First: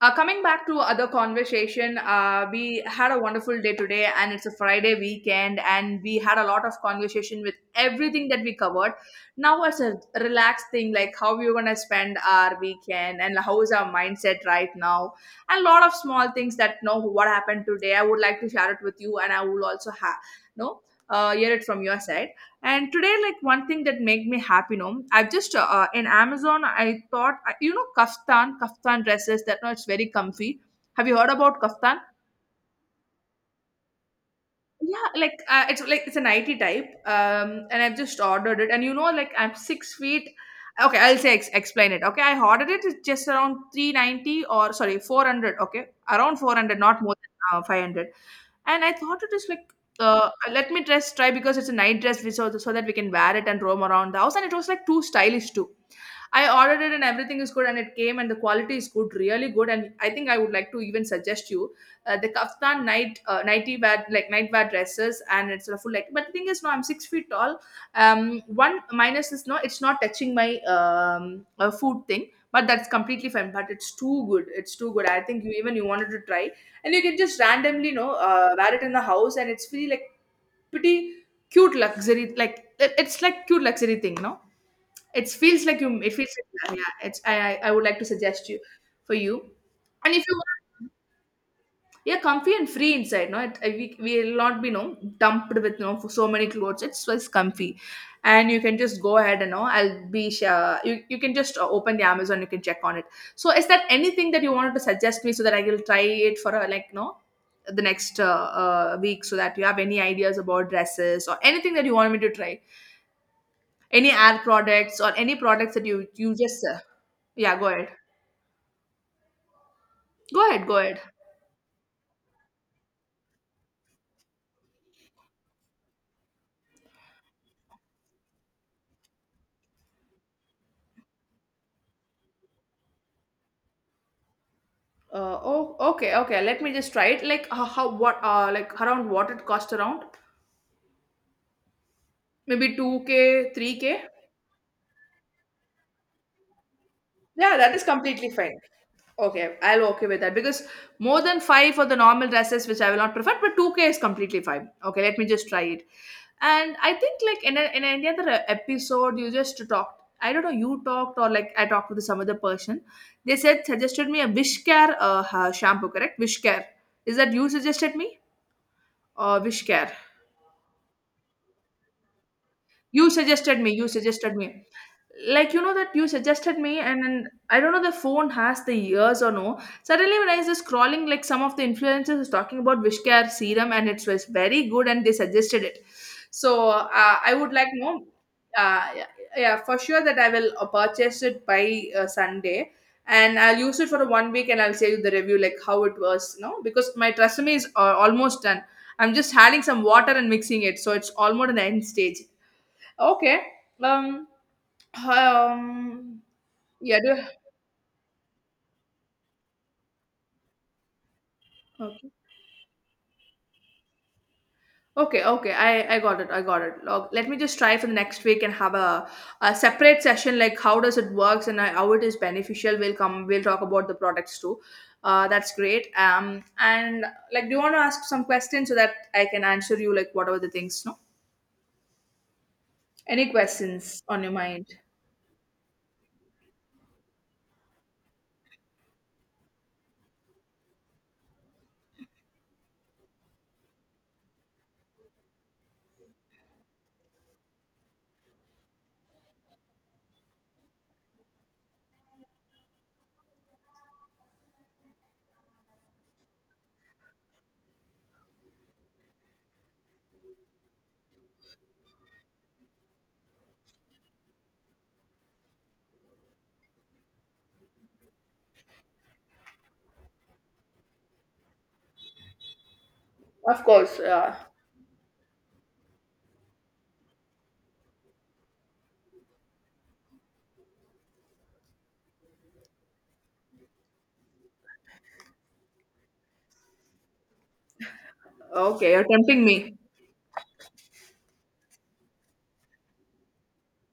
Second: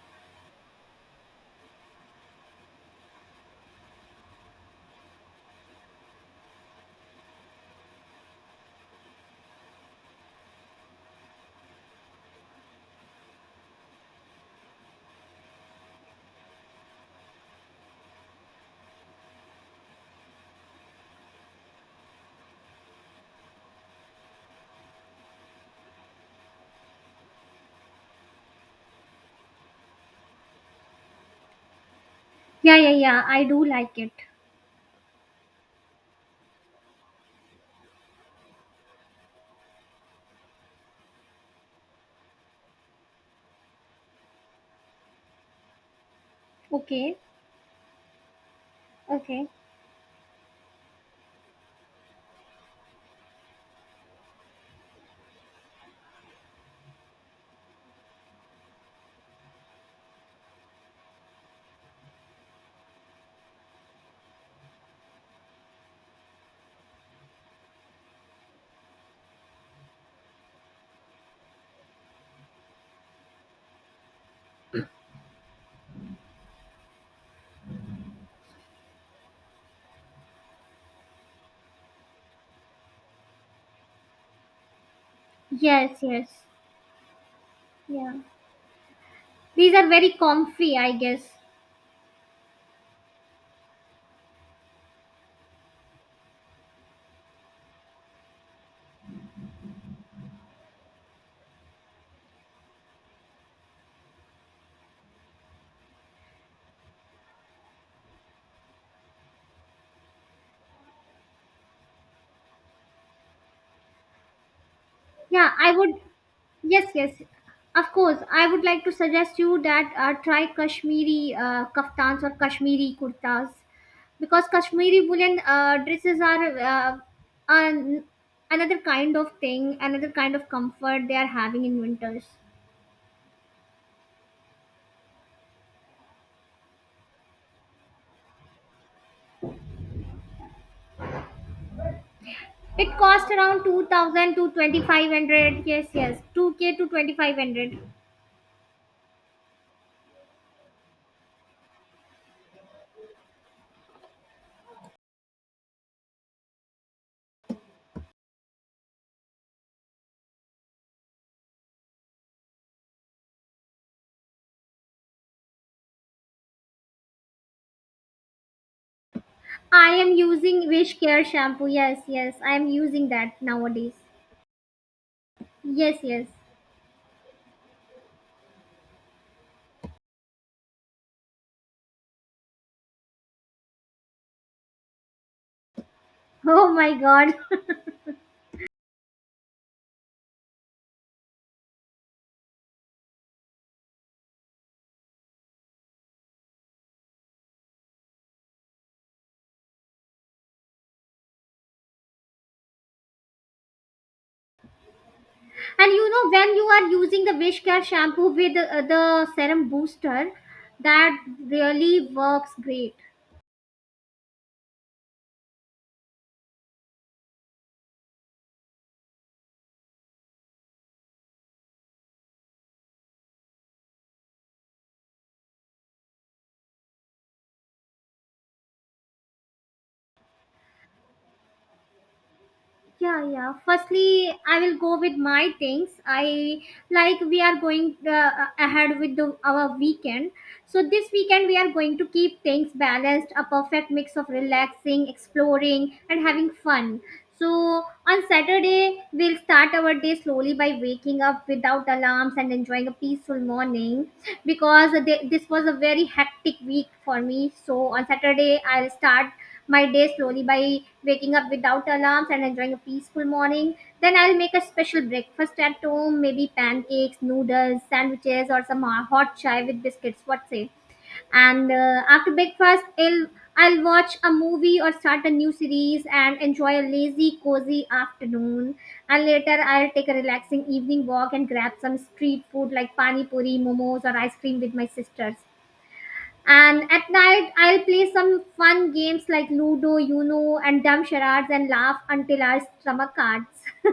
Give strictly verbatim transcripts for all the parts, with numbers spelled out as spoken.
Uh, coming back to other conversation, uh, we had a wonderful day today, and it's a Friday weekend, and we had a lot of conversation with everything that we covered. Now it's a relaxed thing, like how we're gonna spend our weekend, and how is our mindset right now, and a lot of small things that know what happened today. I would like to share it with you, and I will also have no uh, hear it from your side. And today, like, one thing that make me happy, no, I've just uh, uh, in Amazon, I thought I- you know, kaftan kaftan dresses, that no, it's very comfy. Have you heard about kaftan? Yeah, yeah, yeah. I do like it. Yeah, like, uh, it's like, it's an it type um and I've just ordered it, and you know, like, I'm six feet. Okay, I'll say ex- explain it. Okay, I ordered it, it's just around three ninety, or sorry, four hundred, okay, around four hundred, not more Okay. than uh, five hundred. And I thought it Okay. is like, uh, let me dress try, because it's a night dress we, so, so that we can wear it and roam around the house, and it was like too stylish too. I ordered it and everything is good, and it came and the quality is good, really good. And I think I would like to even suggest you uh, the kaftan night, uh, nighty wear, like night wear dresses, and it's a full like. But the thing is, no, I'm six feet tall. Um, one minus is, no, it's not touching my um uh, food thing. But that's completely fine. But it's too good. It's too good. I think you, even you wanted to try, and you can just randomly, you know, uh, wear it in the house, and it's really like pretty cute luxury. Like, it- it's like cute luxury thing, no, it feels like you. Yes, It feels yes. like, yeah. It's I I I would like to Yeah. suggest you, for you, These are very and if you comfy, want, I guess. yeah, comfy and free inside. No, it, we we will not be no dumped with no for so many clothes. It's just comfy, and you can just go ahead. And no, I'll be sure, you you can just uh, open the Amazon. You can check on it. So, is that anything that you wanted to suggest me, so that I will try it for a, like, no, the next uh, uh, week, so that you have any ideas about dresses or anything that you want me to try, any ad products or any Yeah, I products that would. you you just uh, Yes, yes. yeah, go ahead. Of course, I would like to suggest you that uh, try Go ahead, go ahead. Kashmiri uh, kaftans or Kashmiri kurtas because Kashmiri woolen uh, dresses are uh, an, another kind of thing, another kind of comfort they are having in winters. Uh, oh, okay, okay. Let me just try it. Like, how, how what uh like, around what it cost around? Maybe It costs two k, around three k? Yeah, two thousand to twenty-five hundred. Yes, yes. two k to that twenty-five hundred. is completely fine. Okay, I'll okay with that, because more than five for the normal dresses, which I will not prefer, but two K is completely fine. Okay, let me just try it. And I think like, in, a, in any other uh, episode, you just talked. I don't know, you talked, or like, I talked with some other person. They said, suggested me a Wish Care uh, ha- shampoo, correct? Wish Care. Is that you suggested me, or Wish Care? I am using Wish Care shampoo. Yes, yes, I am using You that suggested me. You nowadays. suggested me. Like, you know, that Yes, you yes. suggested me, and, and I don't know, the phone has the ears or no, suddenly when I was just scrolling, like some of the influencers was talking about Wishcare serum, and it was very good, and they suggested it. So Oh my uh, I god. would like no, uh, yeah, yeah, for sure, that I will uh, purchase it by uh, Sunday, and I'll use it for one week, and I'll say you the review, like how it was, no, because my Tresemme is uh, almost done. I'm just adding some water and mixing it, so it's almost at the end stage. Okay. um And you um, know when you are yeah, do. using the Wish Care shampoo with uh, the serum booster, that really Okay. works great. Okay, okay. I I got it. I got it. Log, let me just try for the next week and have a, a separate session, like how does it works, and uh, how it is beneficial. We'll come. We'll talk about the products too. Uh, that's great. Um, and like, do you want to ask some questions so that I can answer you, like whatever the things? No, Yeah, any yeah, questions on firstly your I mind? will go with my things. I like we are going uh, ahead with the, our weekend. So this weekend we are going to keep things balanced, a perfect mix of relaxing, exploring, and having fun. So on Saturday, we'll start our day slowly by waking up without alarms and enjoying a peaceful morning, because they, this was a very hectic week for me. So on Saturday, I'll start my day slowly by waking up without alarms and enjoying a peaceful morning. Then I'll make a special breakfast at home, maybe pancakes, noodles, sandwiches, or some uh, hot chai with biscuits. What say? And uh, after breakfast, I'll Of I'll course. watch a Uh, movie or start a new series and enjoy a lazy, cozy afternoon. And later, I'll take a relaxing evening walk and grab some street food like pani puri, momos, or ice cream with my sisters. And at night, I'll play some fun okay, you're games tempting like me. Ludo, Uno, and dumb charades and laugh until our stomach hurts.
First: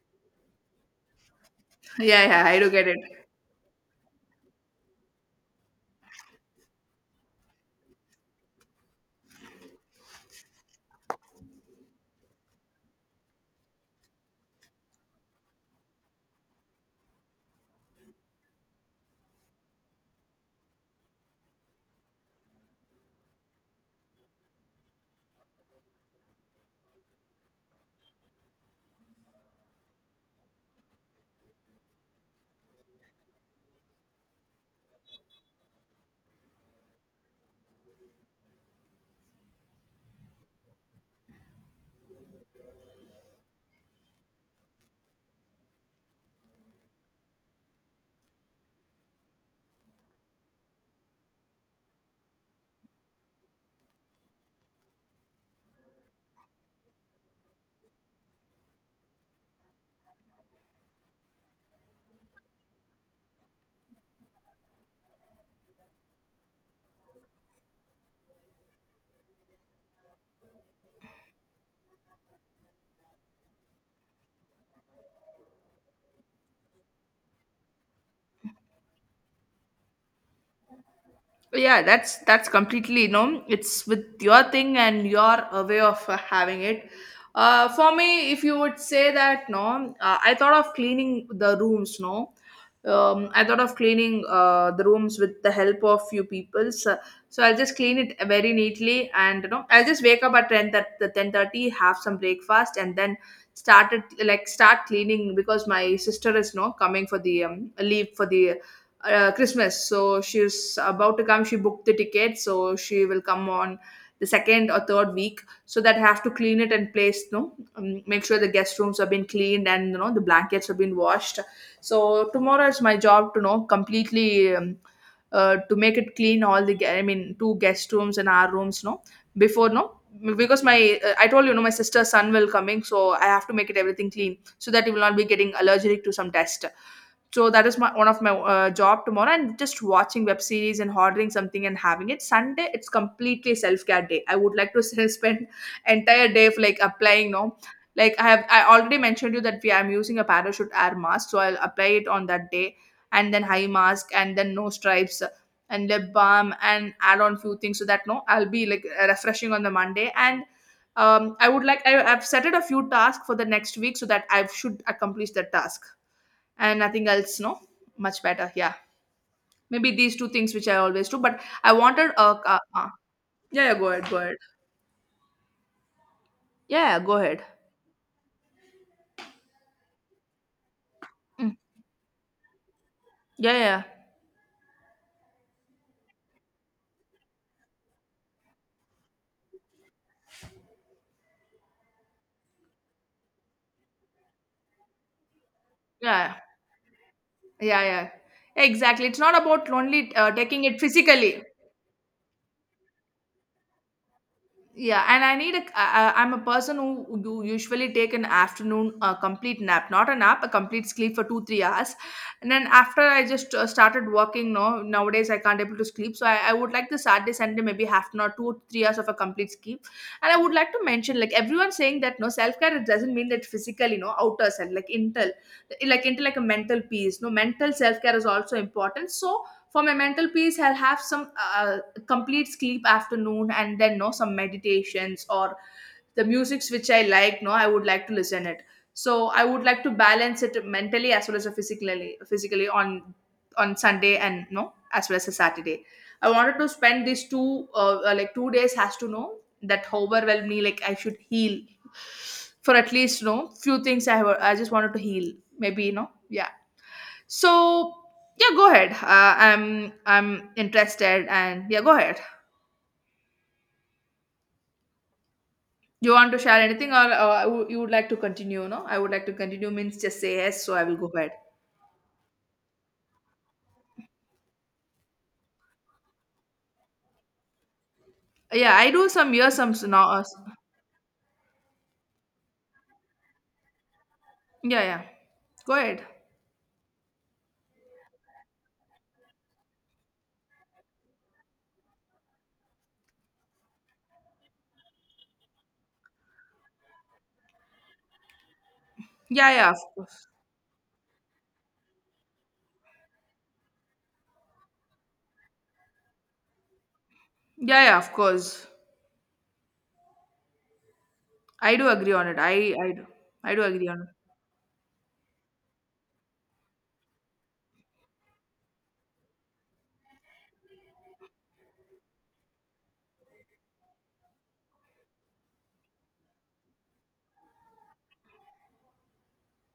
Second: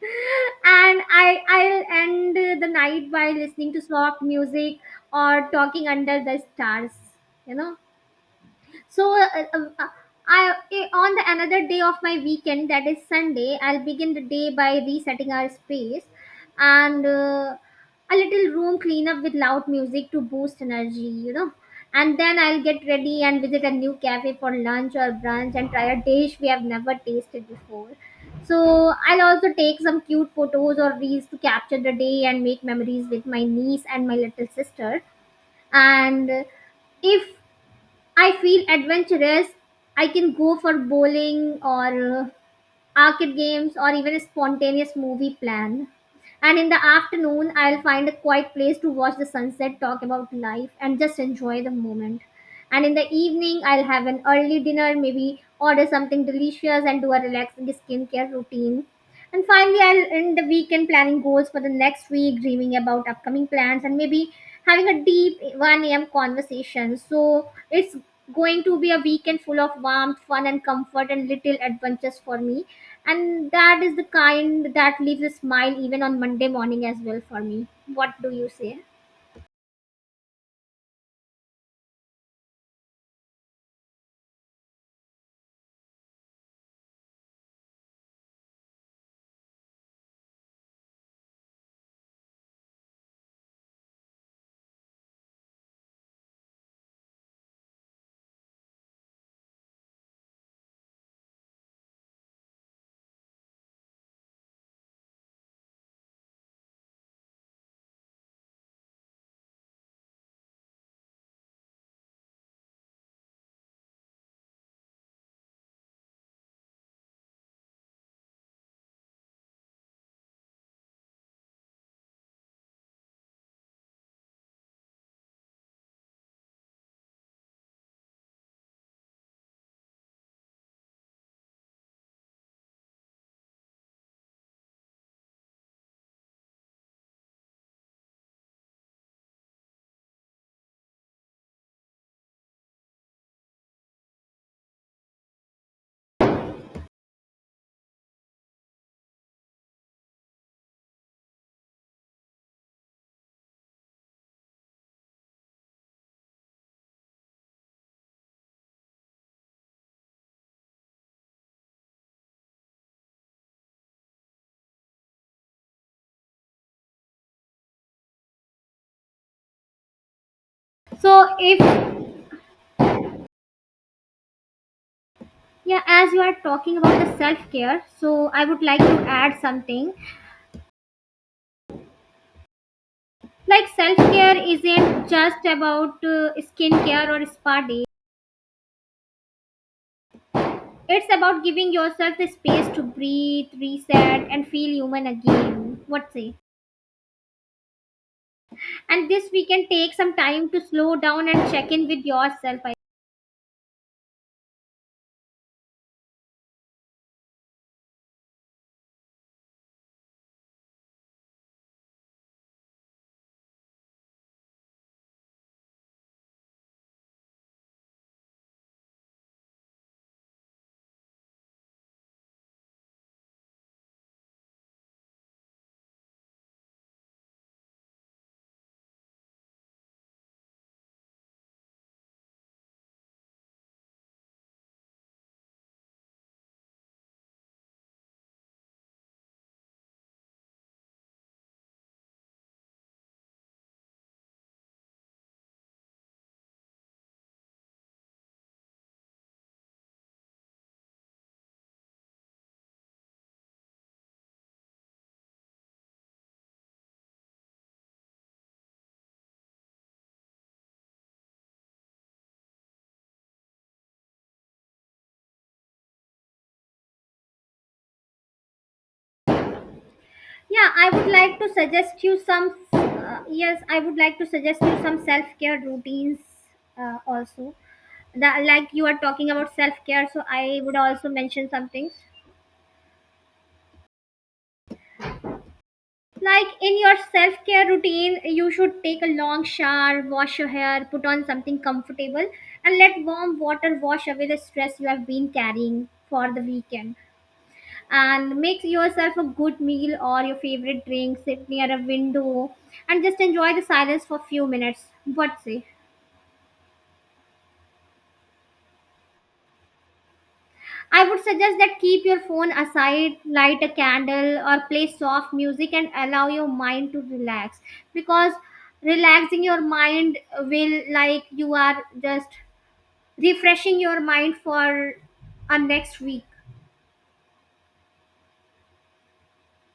And I, I'll Yeah, end yeah. I the do get it. night by listening to soft music or talking under the stars, you know. So, uh, uh, uh, I eh, on the another day of my weekend, that is Sunday, I'll begin the day by resetting our space and uh, a little room cleanup with loud music to boost energy, you know. And then I'll get ready and visit a new cafe for lunch or brunch and try a dish we have never tasted before. So I'll also take some cute photos or reels to capture the day and make memories with my niece and my little sister. And if I feel adventurous, I can go for bowling or uh, arcade games, or even a spontaneous movie plan. And in the afternoon, I'll find a quiet place to watch the sunset, talk about life, and just enjoy the moment. And in the evening, I'll have an early dinner, maybe order something delicious, and do a relaxing skincare routine. And finally, I'll end the weekend planning goals for the next week, dreaming about upcoming plans, and maybe having a deep one a m conversation. So it's going to be a weekend full of warmth, fun, and comfort, and little adventures for me. And that is the kind that leaves a smile even on Monday morning as well for me. What do you say? Yeah, that's that's completely, you know, it's with your thing and your uh, way of uh, having it. uh, for me, if you would say that, no, uh, I thought of cleaning the rooms, no, um, I thought of cleaning uh, the rooms with the help of few people, so, so I'll just clean it very neatly, and you know, I'll just wake up at ten, that the ten thirty, have some breakfast and then started, like start cleaning, because my sister is no coming for the um, leave for the uh, Christmas. So she's about to come. She booked the ticket, so she will come on the second or third week. So that I have to clean it and place, no, um, make sure the guest rooms have been cleaned, and you know, the blankets have been washed. So tomorrow it's my job to, you know, completely. Um, uh, to make it clean all the ge- I mean, two guest rooms and our rooms, no, before, no, because my uh, I told you, no, my sister's son will coming, so I have to make it everything clean, so that he will not be getting allergic to some test. So that is my one of my uh, job tomorrow, and just watching web series and ordering something and having it. Sunday, it's completely self-care day. I would like to s- spend entire day of, like applying, no, like I have, I already mentioned you that we, I'm using a parachute air mask, so I'll apply it on that day, and then high mask, and then no, stripes and lip balm and add on few things, so that no, I'll be like refreshing on the Monday. And um, I would like, I, I've set it a few tasks for the next week, so that I should accomplish that task, and nothing else, no, much better, yeah, maybe these two things which I always So, do, but if I wanted a uh, uh, yeah, yeah, go ahead, go ahead. Yeah, as you are talking Yeah, about yeah, go the self ahead. care, so I would like to add something. Mm. Yeah, Like, yeah, self care isn't just about uh, skincare or spa day, it's about giving yourself the space to breathe, reset, and feel human again. What say? yeah. Yeah, yeah, yeah, exactly, And it's this, not we can about take some only uh, time to taking it slow down physically. and check in with yourself. Yeah, and I need a. I, I- I'm a person who who usually take an afternoon uh, complete nap, not a nap, a complete sleep for two three hours, and then after I just uh, started working. No, nowadays I can't able to sleep, so I, I would like the Saturday Sunday, maybe half an hour, two or three hours of a complete sleep. And I would like to mention, like everyone saying that, no, self care, it doesn't mean that physical, you know, outer self, like intel, like intel, like a mental peace. No, mental self care is also important. So for my mental peace, I'll have some uh, complete sleep afternoon and then no, some meditations or the musics which I like, no, I would like to listen it. So I would like to balance it mentally as well as physically, physically on on Sunday, and no, as well as a Saturday. I wanted to spend these two uh, uh, like two days has to know, that overwhelmed me, like I should heal for at least, no, few things I have, I just wanted to heal, maybe, you know, yeah. So yeah, go ahead, uh, i'm i'm interested, and yeah, go ahead. Do you want to share anything, or uh, you, you would like to continue? No, I would like to continue means, just say yes, Yeah, so I I will would go ahead. like to suggest you some. Uh, yes, I would like to suggest you some self care routines uh, also. That, like Yeah, you I are do talking some years, about some self s- care, now, uh, so s- I would also mention something. yeah, yeah. Go ahead. Like, in your self care routine, you should take a long shower, wash your hair, put on something comfortable, and let warm water wash away the stress you have been carrying for the weekend, and make yourself a Yeah, good yeah, of meal or course. your favorite drink, sit near a window, and just enjoy the silence for few minutes. What say? Yeah, yeah, of course. I would suggest that I do keep agree your on it. phone I, I do, aside, I light do a agree on it. candle or play soft music, and allow your mind to relax, because relaxing your mind will, like you are just refreshing your mind for a next week.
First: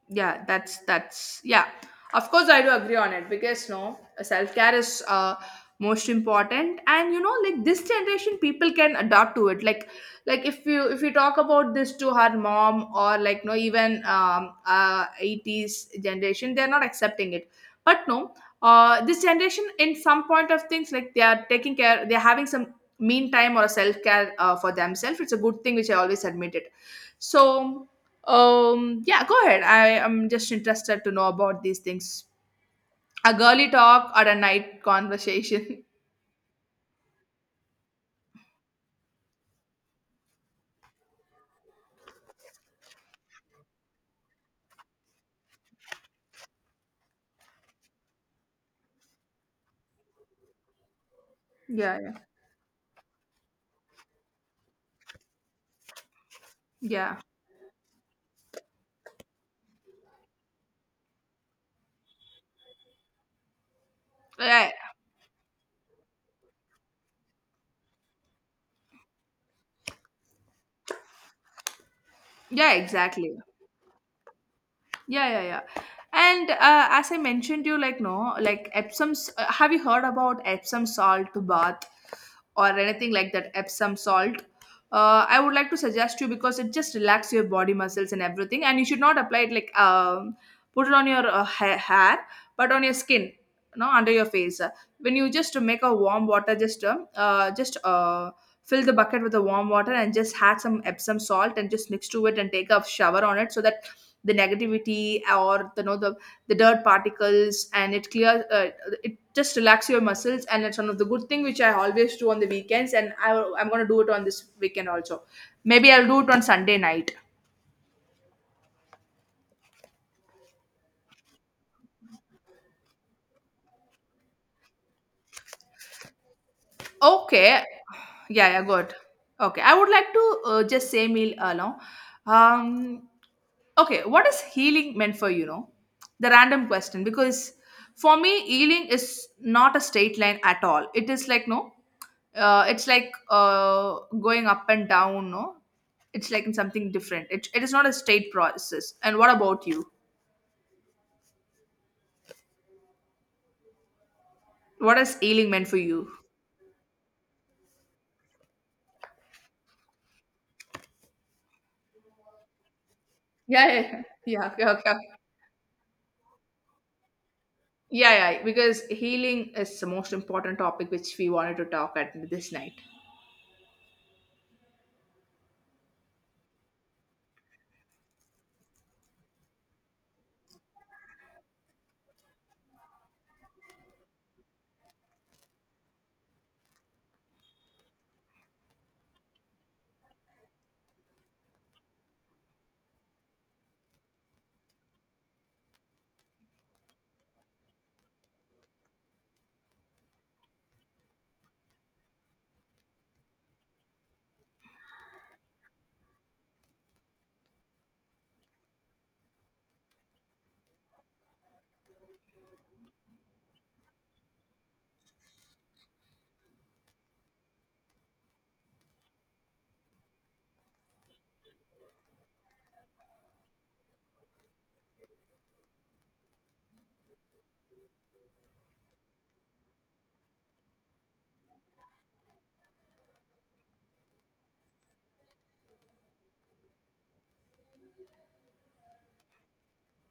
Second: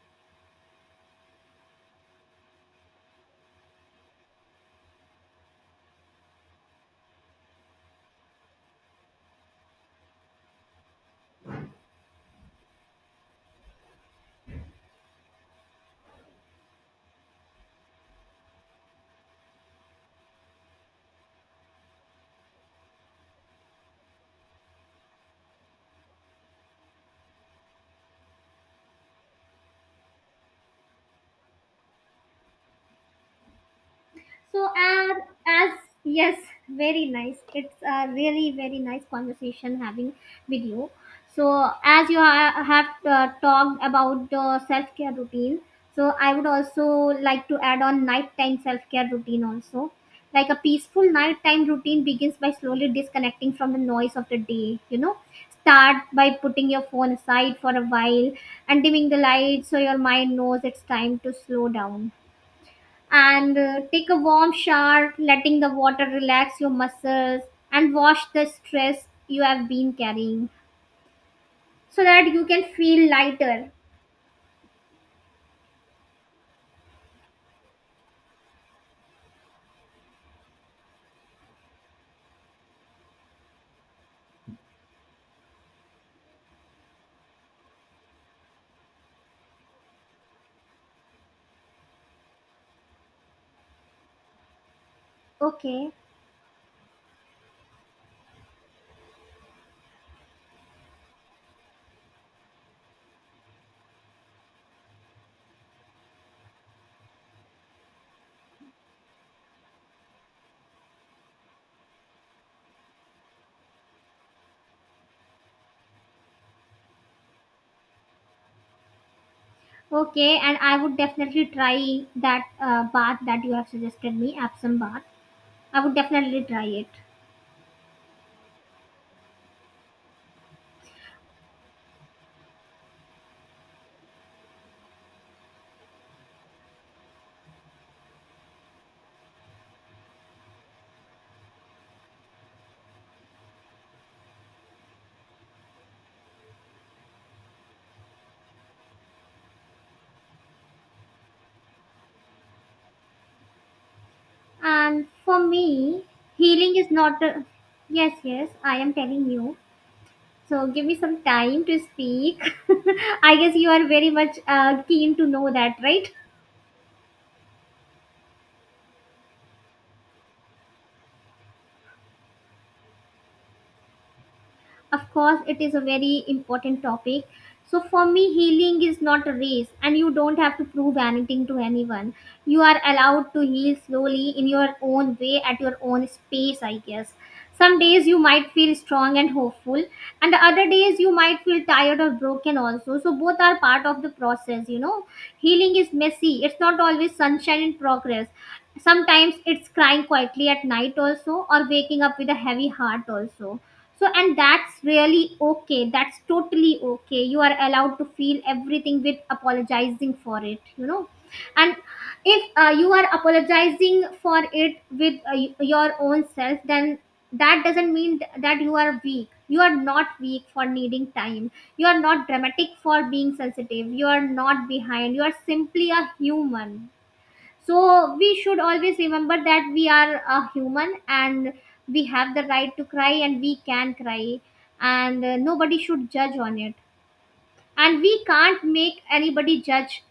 Yeah, that's that's yeah, of course I do agree on it, because no, self-care is uh most important, and you know, like, this generation people can adapt to it, like like if you, if you talk about this to her mom, or like no, even um uh eighties generation, they're not accepting it, but no, uh this generation, in some point of things, like they are taking care, they're having some mean time or a self-care uh, for themselves, it's a good thing which I always admit it. So, um, yeah, go ahead. I am just interested to know about these things. A girly talk or a So, night and as, conversation. yes, very nice. It's a really very nice conversation having with you. So, as you ha- have uh, talked about the self care routine, so I would also like to add on nighttime self care routine also. Like, a peaceful nighttime Yeah, routine yeah, begins by slowly disconnecting from the noise of the day. You know, start by putting your phone yeah, aside for a while, and dimming the light so your mind knows it's time to slow down, and uh, take a warm yeah, shower, letting the water relax your muscles and wash the stress you have been carrying so that you can yeah, feel exactly. lighter. Yeah, yeah, yeah. And uh, as I mentioned, you like, no, like Epsom. S- Uh, have you heard about Epsom salt bath or anything like that? Epsom salt, uh, I would like to suggest you because it just relax your body muscles and everything. And you should not apply it like um, put it on your uh, ha- hair, but on your skin, no, under your face. When you just make Okay, a warm water, just uh, uh, just uh, fill the bucket with the warm water and just add some epsom salt and just mix to it and take a shower on it, so that the negativity or the you know the the dirt particles and it clears, uh, it just relax your muscles. And it's one of the good thing which I always do on the weekends. And I, I'm going to do it on this weekend also. Maybe I'll do it on Sunday night. okay, and I would definitely try that uh, bath that you have suggested me, Epsom bath. I would definitely try it. Okay. Yeah, yeah, good. Okay, I would like to uh, just say meal along. um Okay, what is healing meant for you know? The random question, because for me healing is not a straight line at all. It is like, no, uh, it's like uh, going up and down. No, it's like in something different. It, it is not a straight process. And what about you? What And is for healing meant for me, you? healing is not a. Yes, yes, I am telling you. So give me some time to speak. I guess Yeah, you are yeah, very much yeah, okay, uh, okay, okay. keen to know that, right? Yeah, yeah, because healing is the most important topic which we wanted to talk at this night. Of course, it is a very important topic. So, for me, healing is not a race, and you don't have to prove anything to anyone. You are allowed to heal slowly in your own way at your own space, I guess. Some days you might feel strong and hopeful, and the other days you might feel tired or broken, also. So, both are part of the process, you know. Healing is messy, it's not always sunshine and progress. Sometimes it's crying quietly at night, also, or waking up with a heavy heart, also. So, and that's really okay. That's totally okay. You are allowed to feel everything with apologizing for it, you know. And if uh, you are apologizing for it with uh, y- your own self, then that doesn't mean th- that you are weak. You are not weak for needing time. You are not dramatic for being sensitive. You are not behind. You are simply a human. So we should always remember that we are a human, and we have the right to cry, and we can cry, and uh, nobody should judge on it. And we can't make anybody judge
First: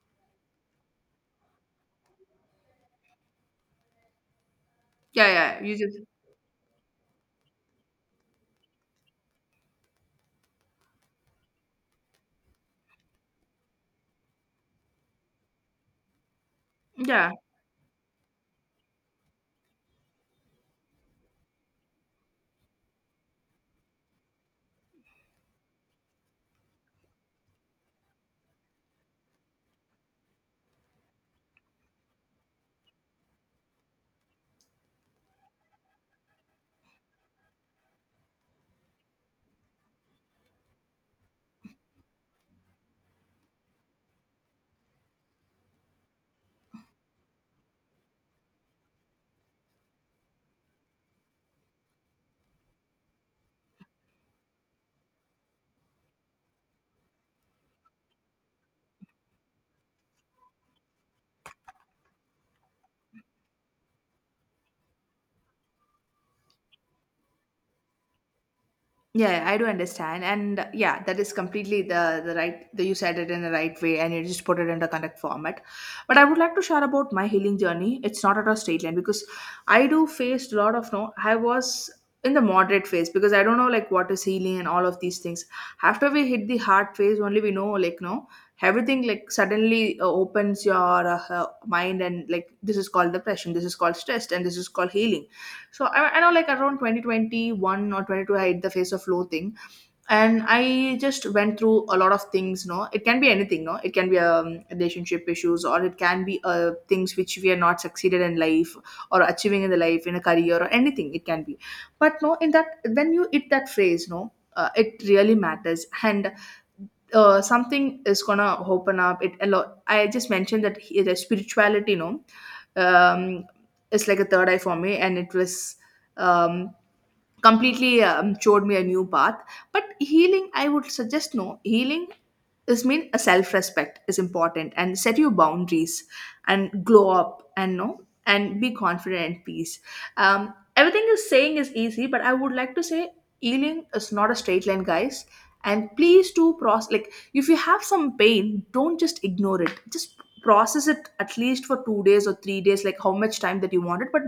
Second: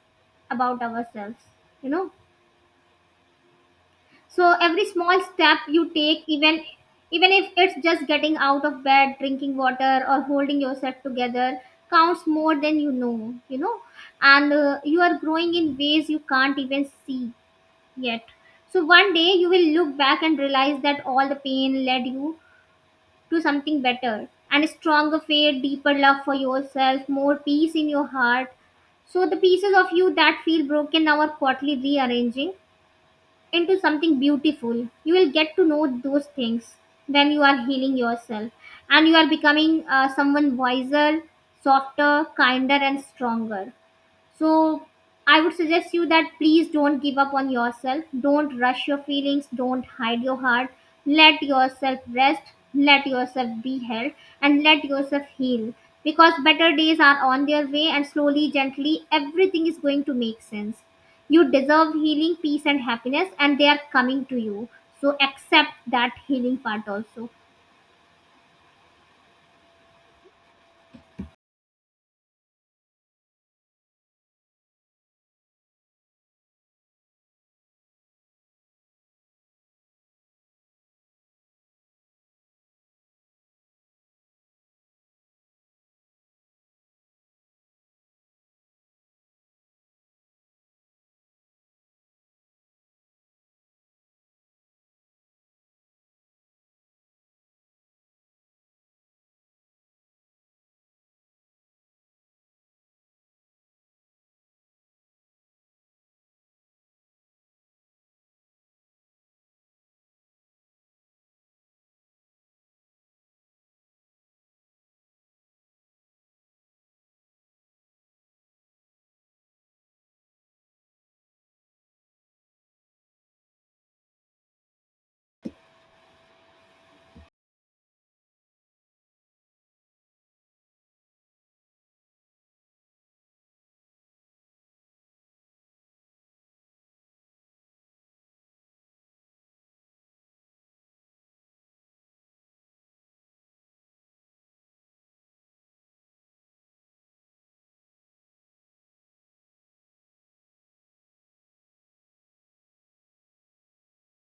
about ourselves, you know. So every small Yeah, step yeah, you you just take, even even if it's just getting out of bed, drinking water, or holding yourself together, counts more than you know, you know. And uh, you are growing in ways you can't even yeah. see yet. So one day you will look back and realize that all the pain led you to something better and a stronger faith, deeper love for yourself, more peace in your heart. So the pieces of you that feel broken now are quietly rearranging into something beautiful. You will get to know those things when you are healing yourself, and you are becoming uh, someone wiser, softer, kinder, and stronger. So I would suggest you that please don't give up on yourself. Don't rush your feelings. Don't hide your heart. Let yourself rest. Let yourself be held, and let yourself heal, because better days are on their way, and slowly, gently, everything is going to make sense. You deserve healing, peace, and happiness, and they are coming to you. So accept that healing part also. Yeah, yeah, I do understand. And uh, yeah, that is completely the the right. The, you said it in the right way, and you just put it in the correct format. But I would like to share about my healing journey. It's not at a straight line because I do faced a lot of, no. I was in the moderate phase because I don't know like what is healing and all of these things. After we hit the hard phase, only we know, like, no, everything like suddenly uh, opens your uh, uh, mind, and like this is called depression, this is called stress, and this is called healing. So I, i know like around twenty twenty-one or twenty-two, I hit the face of flow thing. And I just went through a lot of things, no? It can be anything, no? It can be um, relationship issues, or it can be uh, things which we are not succeeded in life or achieving in the life, in a career, or anything it can be. But no, in that, when you hit that phase, no, uh, it really matters. And uh, something is gonna open up. It a lot. I just mentioned that he, the spirituality, no? um, it's like a third eye for me, and it was, um, completely, um, showed me a new path. But healing, I would suggest, no, healing, this means a self-respect is important, and set your boundaries, and glow up, and no, and be confident and peace. Um, everything is saying is easy, but I would like to say healing is not a straight line, guys. And please do process, like if you have some pain, don't just ignore it, just process it at least for two days or three days, like how much time that you want it, but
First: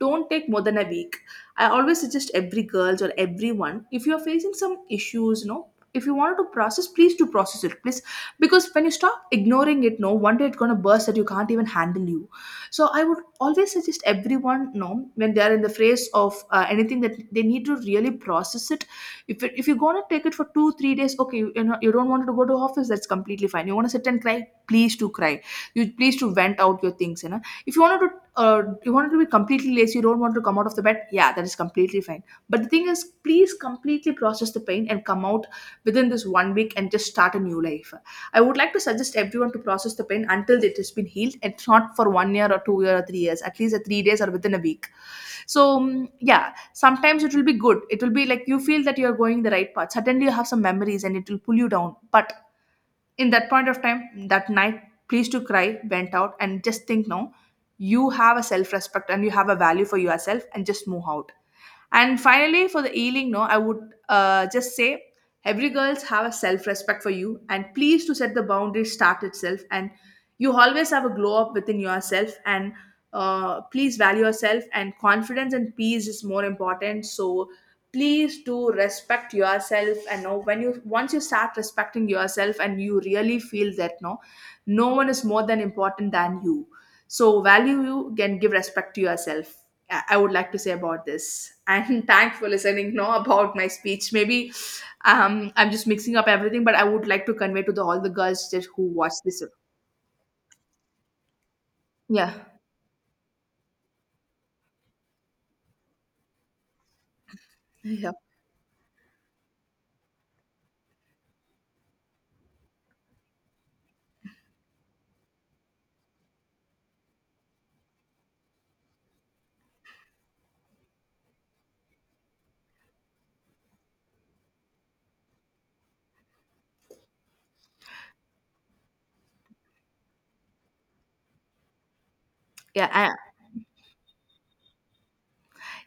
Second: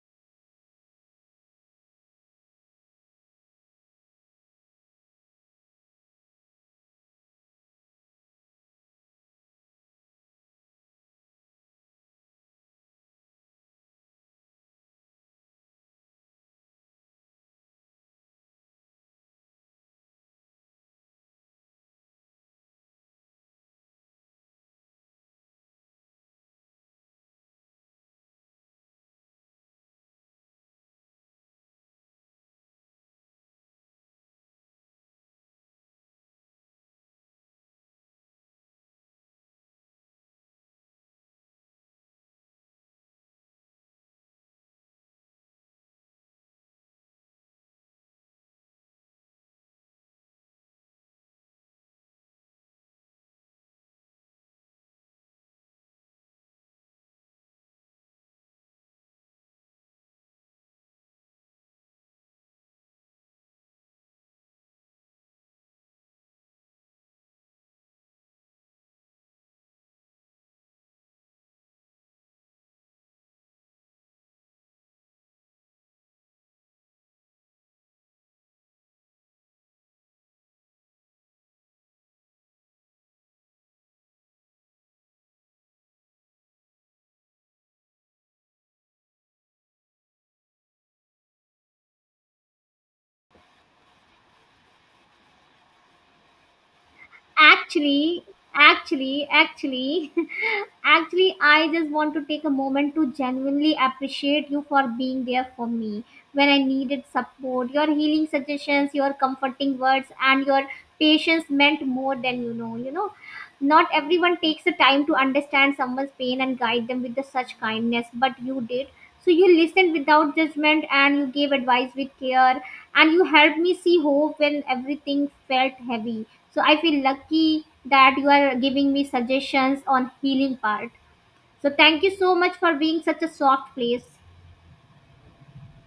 don't take more than a week. I always suggest every girls or everyone, if you're facing some issues, you know, if you wanted to process, please do process it, please, because when you stop ignoring it, no, one day it's going to burst that you can't even handle you. So I would always suggest everyone, no, when they're in the phase of uh, anything, that they need to really process it. If, it, if you're going to take it for two three days, okay, you, you know, you don't want to go to office, that's completely fine. You want to sit and cry, please to cry. You please to vent out your things, you know. If you wanted to, uh, you wanted to be completely lazy, you don't want to come out of the bed, yeah, that is completely fine. But the thing is please completely process the pain and come out within this one week and just start a new life. I would like to suggest everyone to process the pain until it has been healed, and not for one year or two year or three years, at least a three days or within a week. So mm, yeah, sometimes it will be good. It will be like you feel that you're going the right path. Suddenly you have some memories and it will pull you down. But in that point of time, that night, please to cry, went out, and just think, no, you have a self-respect and you have a value for yourself, and just move out. And finally, for the healing, no, I would uh, just say every girls have a self respect for you, and please to set the boundaries start itself, and you always have a glow up within yourself, and uh, please value yourself, and confidence and peace is more important. So please do respect yourself and know when you, once you start respecting yourself and you really feel that, no, no one is more than important than you. So value, you can give respect to yourself. I I would like to say about this. And thanks for listening. Now about my speech. Maybe um, i'm just mixing up everything, but I would like to convey to the, all the Actually, girls that who watch actually, this. actually, actually, I just want to take Yeah, a moment to genuinely appreciate you for being there for me when I needed support. Your yeah, healing suggestions, your comforting words, and your patience meant more than you know. You know, not everyone takes the time to understand someone's pain and guide them with the such kindness, but you did. So you listened without judgment, and you gave advice with care, and you helped me see hope when everything felt heavy, so I feel lucky that you are giving me suggestions on healing part. So thank you so much for being yeah. such a soft place.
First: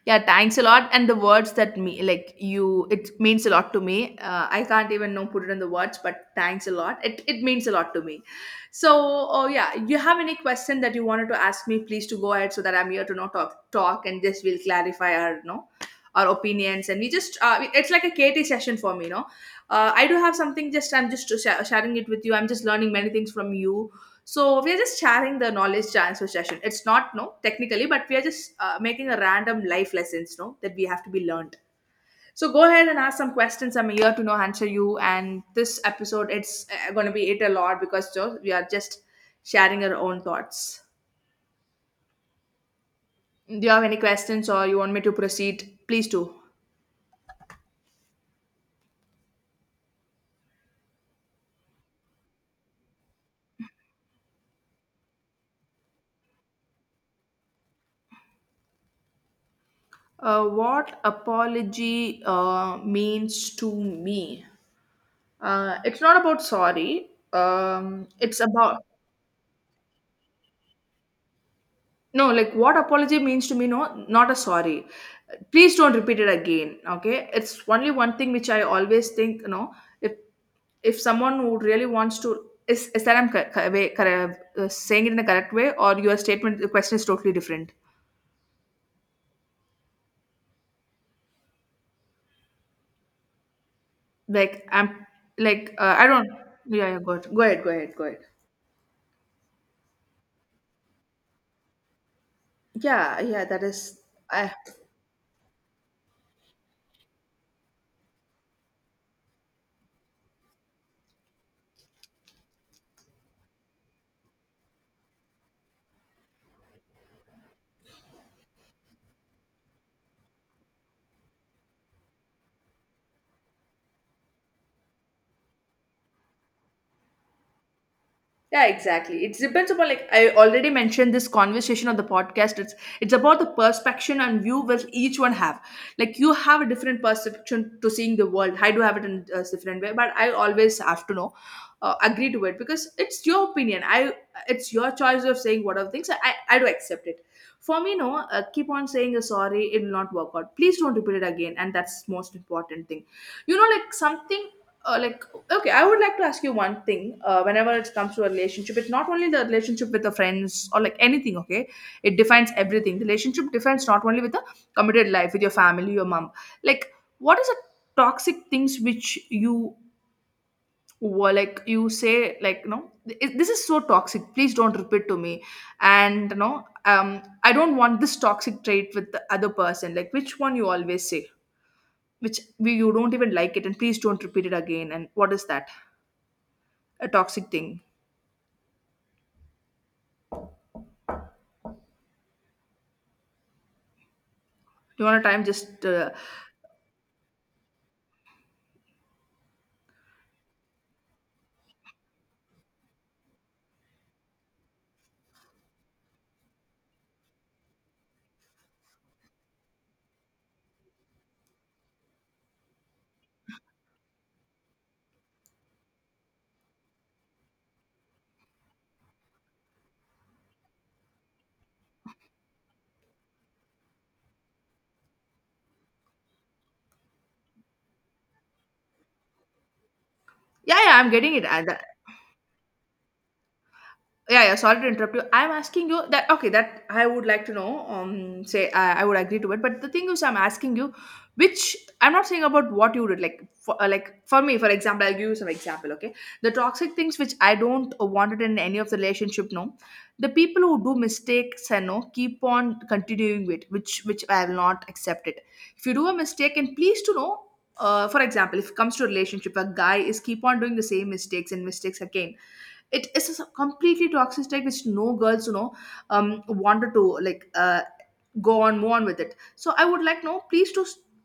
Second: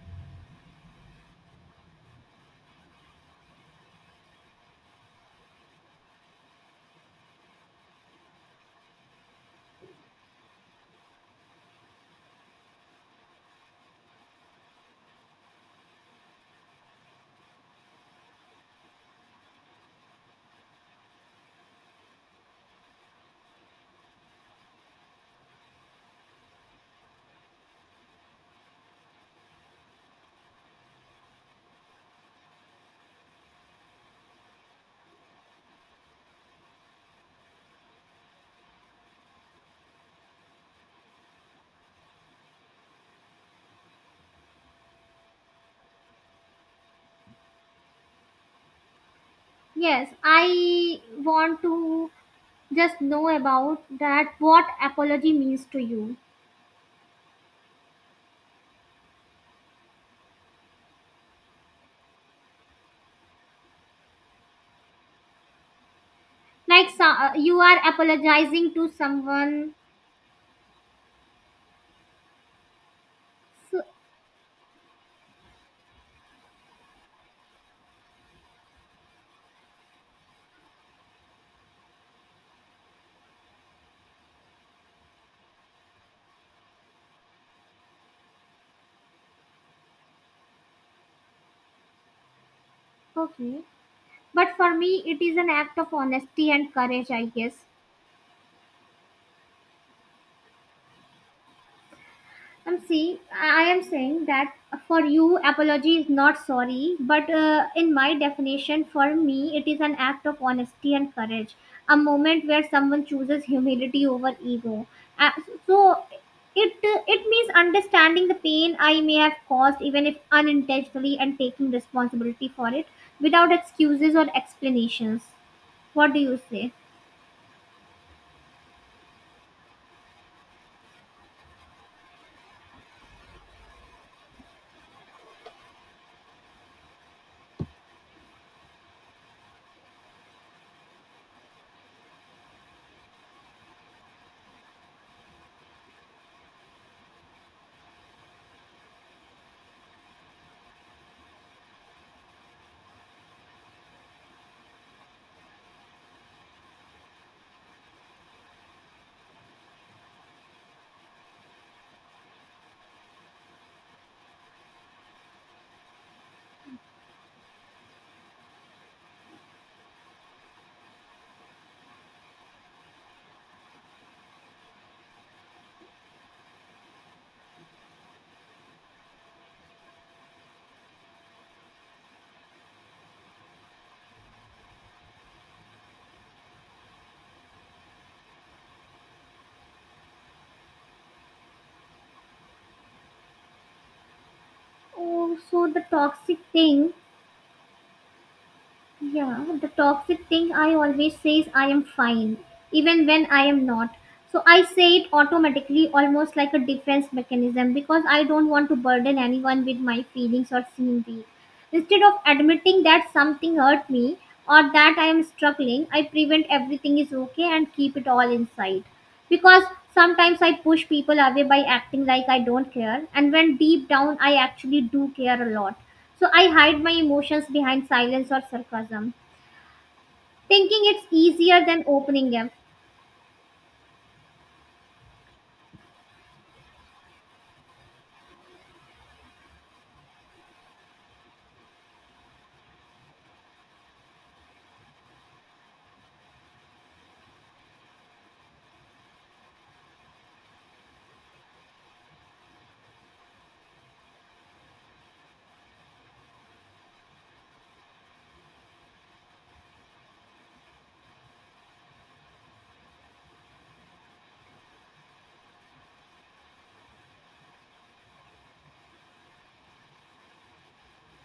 Yeah, thanks a lot. And the words that me like you, it means a lot to me. Uh, I can't even know put it in the words, but thanks a lot. It it means a lot to me. So, oh yeah, you have any question that you wanted to ask me? Please to go ahead, so that I'm here to not talk talk and just will clarify our, no, our opinions. And we just uh, it's like a K T session for me. No, uh, I do have something. Just I'm just sha- sharing it with you. I'm just learning many things from you, so we are just sharing the knowledge transfer session. It's not, no, technically, but we are just uh, making a random life lessons, no, that we have to be learned. So go ahead and ask some questions. I'm here to know answer you. And this episode, it's uh, going to be it a lot, because you we are just sharing our own thoughts. Do you have any questions or you want me to proceed? Please do. Yes, I want to just know about that what apology means to you. Uh, what apology uh, means to me? Uh, it's not about Like so, sorry. uh, you are Um, it's apologizing about, to someone. no, like what apology means to me, So, no, not a sorry. Please don't repeat it again. Okay. It's only one thing which I always think, you know, if if someone who really wants to is, is that I'm cor- cor- way- cor- uh, saying it in the correct way, or your statement, the question is totally different. okay. But Like for me, I'm it is an like, act of uh, I don't, honesty and yeah, yeah, courage, go I ahead, go guess. ahead, go ahead, go ahead. I'm see. Yeah, yeah, I I that am is saying that I. for you, apology is not sorry, but uh, in my definition, for me, it is an act of honesty and courage, a moment where someone chooses humility over ego. Uh, so it uh, it means understanding the pain I may have caused, even if unintentionally, and taking responsibility for it without excuses or explanations. What do you say? Yeah, exactly. It depends upon, like I already mentioned this conversation on the podcast. It's it's about the perception and view which each one have. Like you have a different perception to seeing the world. I do have it in a different way, but I always have to know, uh, agree to it, because it's your opinion. I it's your choice of saying what of things. I I do accept it. For me, no. Uh, keep on saying uh, sorry, it will not work out. Please don't repeat it again. And that's most important thing. You know, like something uh, like, okay, I would like to ask you one thing. Uh, whenever it comes to a relationship, it's not only the relationship with the friends or like anything, okay, it defines everything. The relationship defines not only with the committed life, with your family, your mom, like what is the toxic things which you were, like you say like, no, "Th- this is so toxic, please don't repeat to me, and you know, um I don't want this toxic trait with the other person," like which one you always say, which you don't even like it, and please don't repeat it again, and what is that a toxic thing. You want a Oh, time? so the Just uh, toxic thing Yeah, the toxic thing I always say is I am fine, even when I am not. So I say it automatically, almost like a defense mechanism, because I don't want to burden anyone with my feelings or seem weak. Instead of admitting that something hurt me or that I am struggling, I prevent everything is okay and keep it all inside. Because sometimes I push people away by acting like I don't care, and when deep down I actually do care a lot. So I hide my emotions behind silence or sarcasm, thinking yeah, yeah. it's I'm getting it. easier And uh, than opening them. yeah yeah sorry to interrupt you. I'm asking you that, okay, that I would like to know. Um say i, I would agree to it, but the thing is I'm asking you, which I'm not saying about what you did. Like for uh, like for me, for example, I'll give you some example. Okay, the toxic things which I don't want it in any of the relationship, no. The people who do mistakes and no keep on continuing with which which I will not accept it. If you do a mistake and please to know. Uh, for example, if it comes to a relationship, a guy is keep on doing the same mistakes and mistakes again. It is a s- completely toxic state which no girls, you know, um wanted to, like uh go on, move on with it. So I would like, no, please to,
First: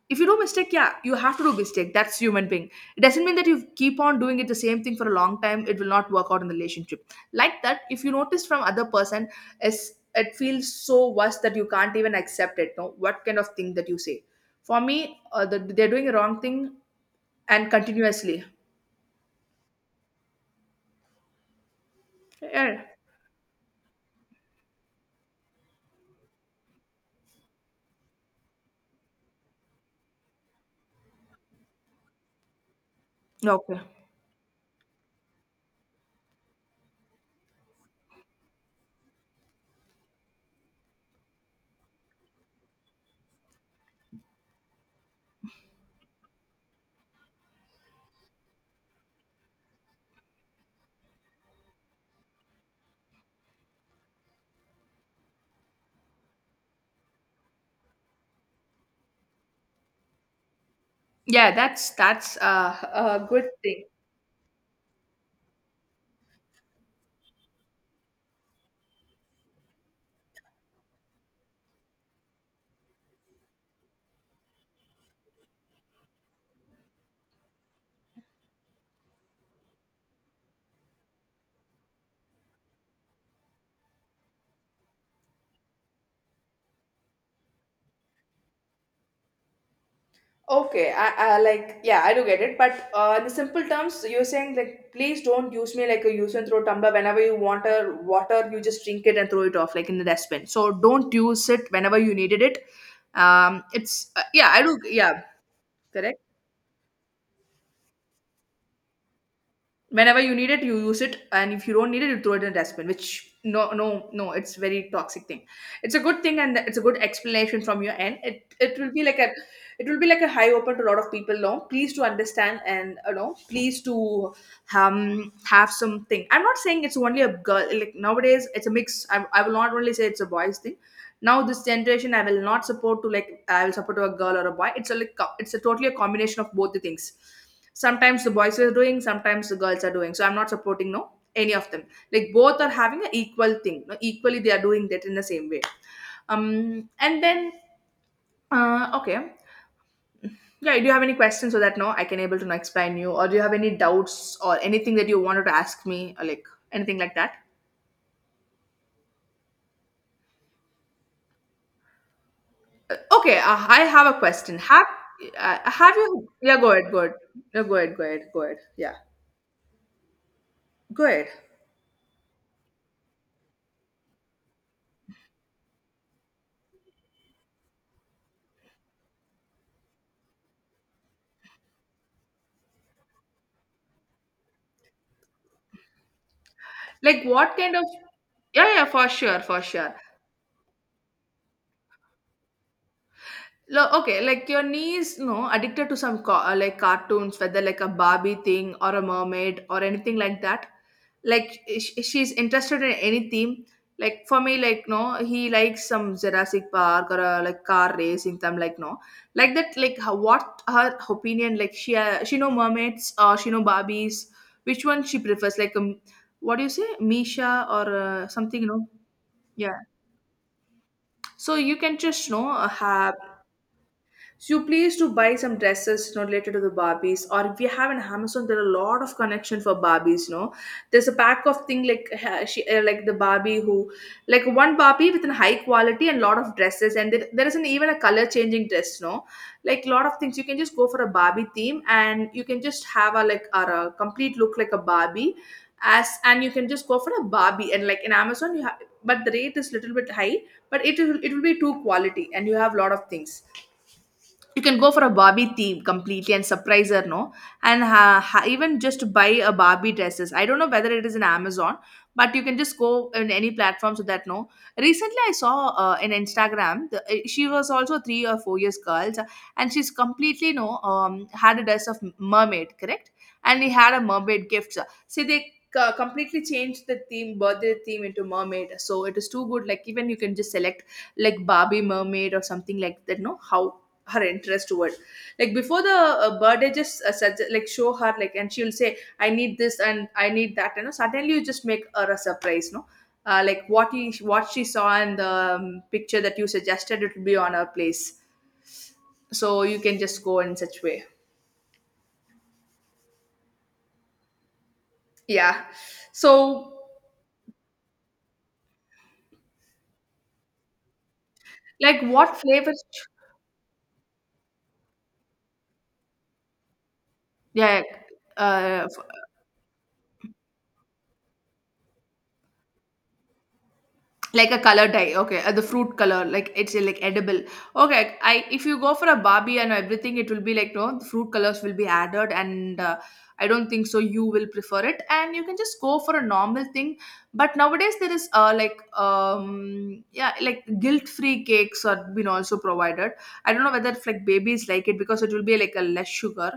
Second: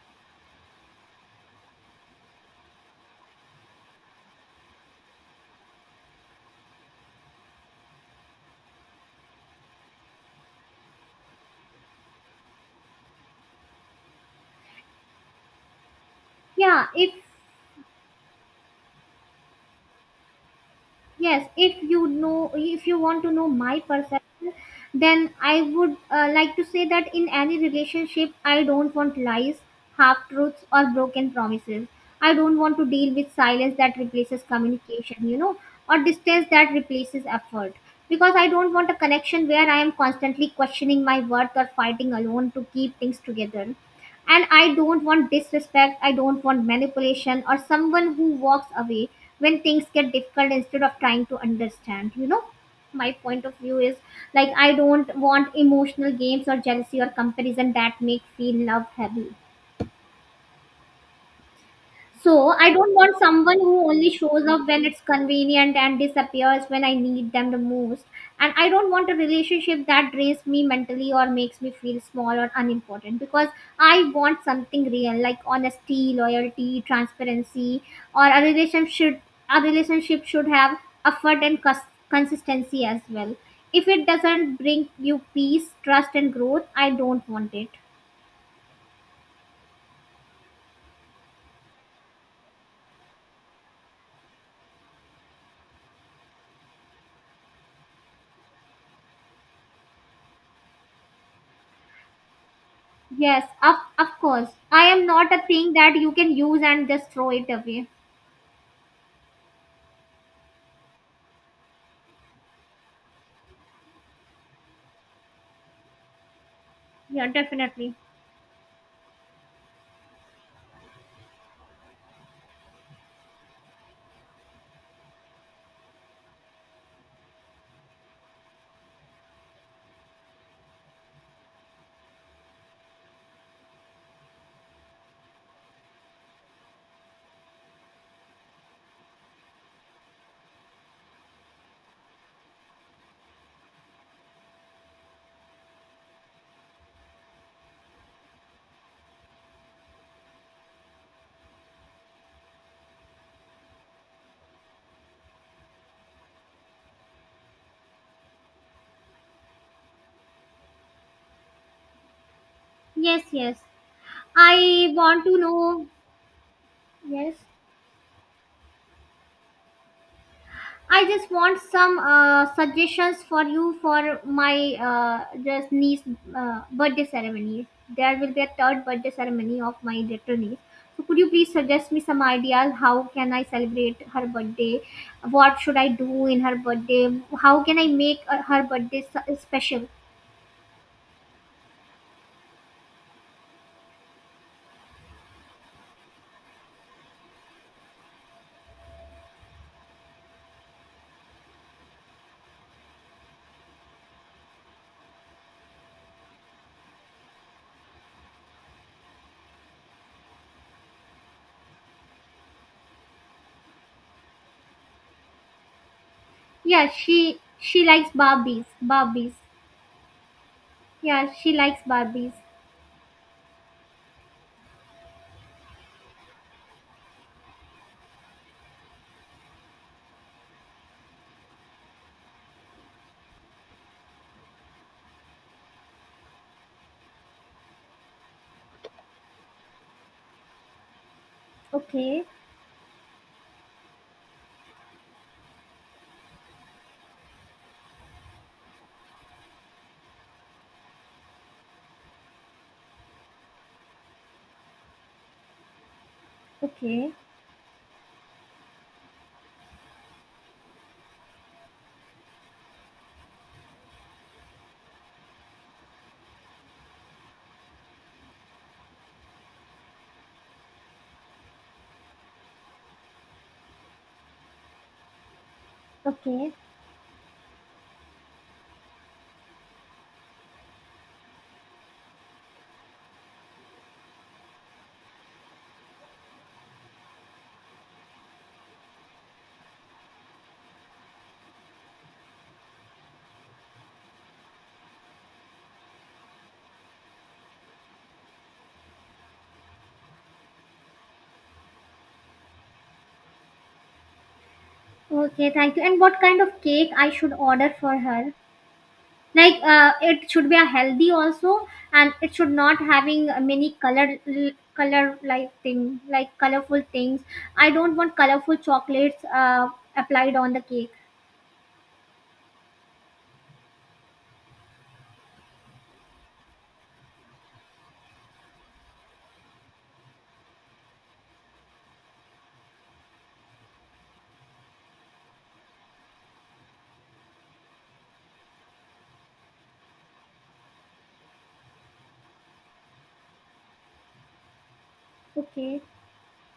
if you do mistake, yeah, you have to do mistake, that's human being. It doesn't mean that you keep on doing it the same thing for a long time, it will not work out in the relationship. Like that, if you notice from other person, is it feels so worse that you can't even accept it, no? What kind of thing that you say? For me, uh, the, they're doing a wrong thing Yeah, if and continuously. yes, if you know, Yeah, if you want to know my perception, then I would uh, like to say that in any relationship, I don't want lies, half truths, or broken promises. I don't want to deal with silence okay. that replaces communication, you know, or distance that replaces effort. Because I don't want a connection where I am constantly questioning my worth or fighting alone to keep things together, and I don't want disrespect, I don't want manipulation or someone who walks away when things get difficult instead of trying to understand, you know. My point of view is, like, I don't want emotional games or jealousy or comparison that make feel love heavy, Yeah, that's that's so I uh, don't want a good someone thing. who only shows up when it's convenient and disappears when I need them the most. And I don't want a relationship that drains me mentally or makes me feel small or unimportant, because I want something real like honesty, loyalty, transparency, or a relationship should a relationship should have effort and cus- consistency as well. If it doesn't bring you peace, trust, and growth, I don't want it. Okay, I, I like, yeah, I do get it, but uh, in the simple terms, you're saying like please don't use me like a use and throw tumbler. Whenever you want a water, you just drink it and throw it off like in the dustbin. So don't use it whenever you needed it. Yes, Um, of it's of uh, course. yeah, I do, I am yeah, not a thing that you correct. can use and just throw it away. Whenever you need it, you use it, and if you don't need it, you throw it in the dustbin, which no, no, no, it's very toxic thing. It's a good thing and it's a good Yeah, explanation from your definitely. end. It it will be like a, it will be like a high open to a lot of people. Now please to understand, and you know, please to um have something. I'm not saying it's only a girl, like nowadays it's a mix. i, I will not only say it's a boys thing. Now this generation, I will not support to, like I will support to a girl or a boy. It's a like co- it's a totally a combination of both the things. Sometimes the boys are doing, sometimes the girls are doing, so I'm not supporting, no, any of them. Like both are having an equal thing, no, equally they are doing that in the same way. Um and then uh okay, yeah, do you have any questions so that now I can able to now explain you, or do you have any doubts or anything that you wanted to ask me, or like anything like that? Yes, Okay, yes. uh, I have a question. Have I want to uh, know. have you? Yeah, go ahead, go ahead, Yes. yeah, go ahead, go ahead, go ahead. Yeah, I go ahead. just want some uh, suggestions for you for my uh, just niece uh, birthday ceremony. There will be a third birthday ceremony of my little niece. So could you please suggest me some ideas? How can I celebrate her birthday? What should I do in her birthday? Like, what How kind can of? I make uh, her Yeah, yeah, birthday for sure, s- for special? sure. Lo- okay, like your niece, no, addicted to some ca- uh, like cartoons, whether like a Barbie thing or a mermaid or anything like that. Like sh- she's interested in any theme. Like for me, like no, he likes some Jurassic Park or uh, like car racing. Some like no, like that. Like her, what her opinion? Like she uh, she know mermaids or she know Barbies. Which one she prefers? Like um, what do you say, Yeah, she Misha she or likes uh, something? Barbies. You know, Barbies. yeah. Yeah, she So you likes can just, you Barbies. know, uh, have, so you please to buy some dresses, you know, related to the Barbies. Or if you have an Amazon, there are a lot of connection for Barbies. You know, there's a pack of thing like ha- she, uh, like the Barbie who, like one Barbie with a high quality and lot of dresses, and there, there isn't even a color changing dress. You know, like lot of things. You can just go for a Barbie theme, Okay, and you can just have a like or a complete look like a Barbie, as and you can just go for a Barbie. And like in Amazon, you have, but the rate is little bit high, but it will it will be two quality, and you have lot of things. You can go for a Barbie theme completely and surprise her, okay, no? And ha- ha- even just buy a Barbie dresses, I don't know whether it is in Amazon, but you can just go in any platform, so that no, recently I saw uh, in Instagram, the, uh, she was also three or four years girls, and she's completely no, um, had a dress of mermaid, correct, and he had a mermaid gift. See, they uh, completely okay, changed the theme, birthday theme into mermaid, so it is too good. Like even you can just select like Barbie, mermaid or something like that, no, how her interest toward, like before the uh, birthday, just uh, sugge- like show her like, and she'll say I need this and I need that, you know, suddenly you just make her a surprise, no? Uh, like what he, what she saw in the um, picture that you suggested, it will be on her place. So you can just go in such way. okay. Yeah, Thank you. And what kind of so cake I should order for her? Like, uh, it should be a healthy also, like and it what should not flavors? having a many color color like thing, like colorful things. I Yeah, don't want colorful uh, chocolates uh, applied on the cake. like a color dye? Okay, uh, the fruit color like, it's uh, like edible. Okay, I, if you go for a Barbie and everything, it will be like no, the fruit colors will be added, and uh, I don't think so you will prefer it, and you can just go for a normal thing. But nowadays there is uh like um yeah, like guilt free cakes are been also provided. I don't know whether if like babies like it because it will be like Okay. a less sugar.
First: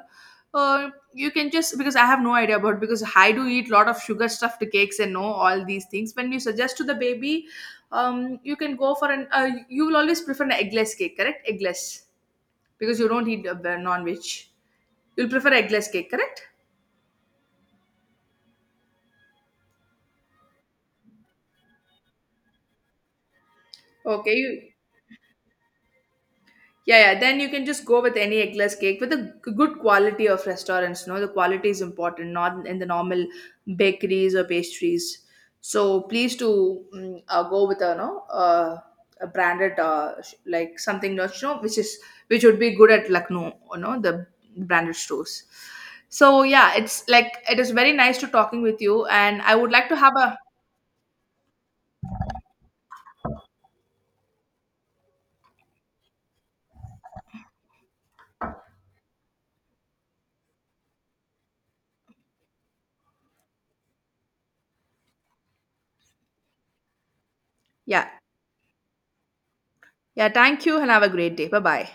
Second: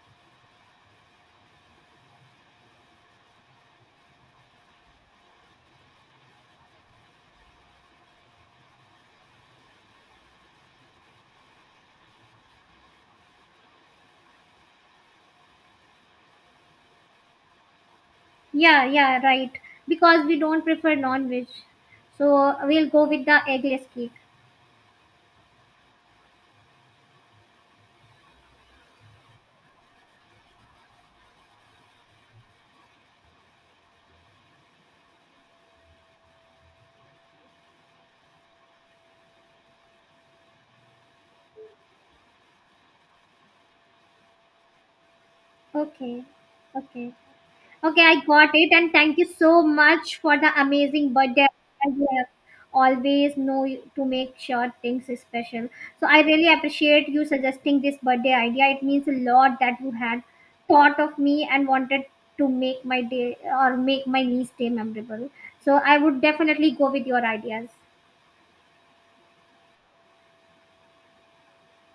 uh, You can just, because I have no idea about, because I do eat lot of sugar stuffed cakes and no all these things. When you suggest to the baby, um you can go for an uh, you will always prefer an eggless cake, correct? Eggless, because you don't eat uh, non-veg, you'll prefer eggless cake, correct? Yeah, yeah, right. Because we don't prefer non-veg, so we'll go with the eggless cake. Okay, you, yeah, yeah. Then you can just go with any eggless cake with a g- good quality of restaurants. No, the quality is important, not in the normal bakeries or pastries. So please to mm, uh, go with a no uh, a branded uh, sh- like something, not you know, which is, which would be good at Lucknow. You know, the branded stores. Okay, So yeah, it's okay, like it is very okay. nice I to got talking it, with and you, thank you and I so would like to have much for a, the amazing birthday ideas. You have always know you- to make sure things is special. So I really appreciate you suggesting this birthday idea. It means a lot that you had thought of me and wanted to make my day or make my niece day memorable. So I would definitely go with your ideas. yeah, yeah. Thank you, and have a great day. Bye bye.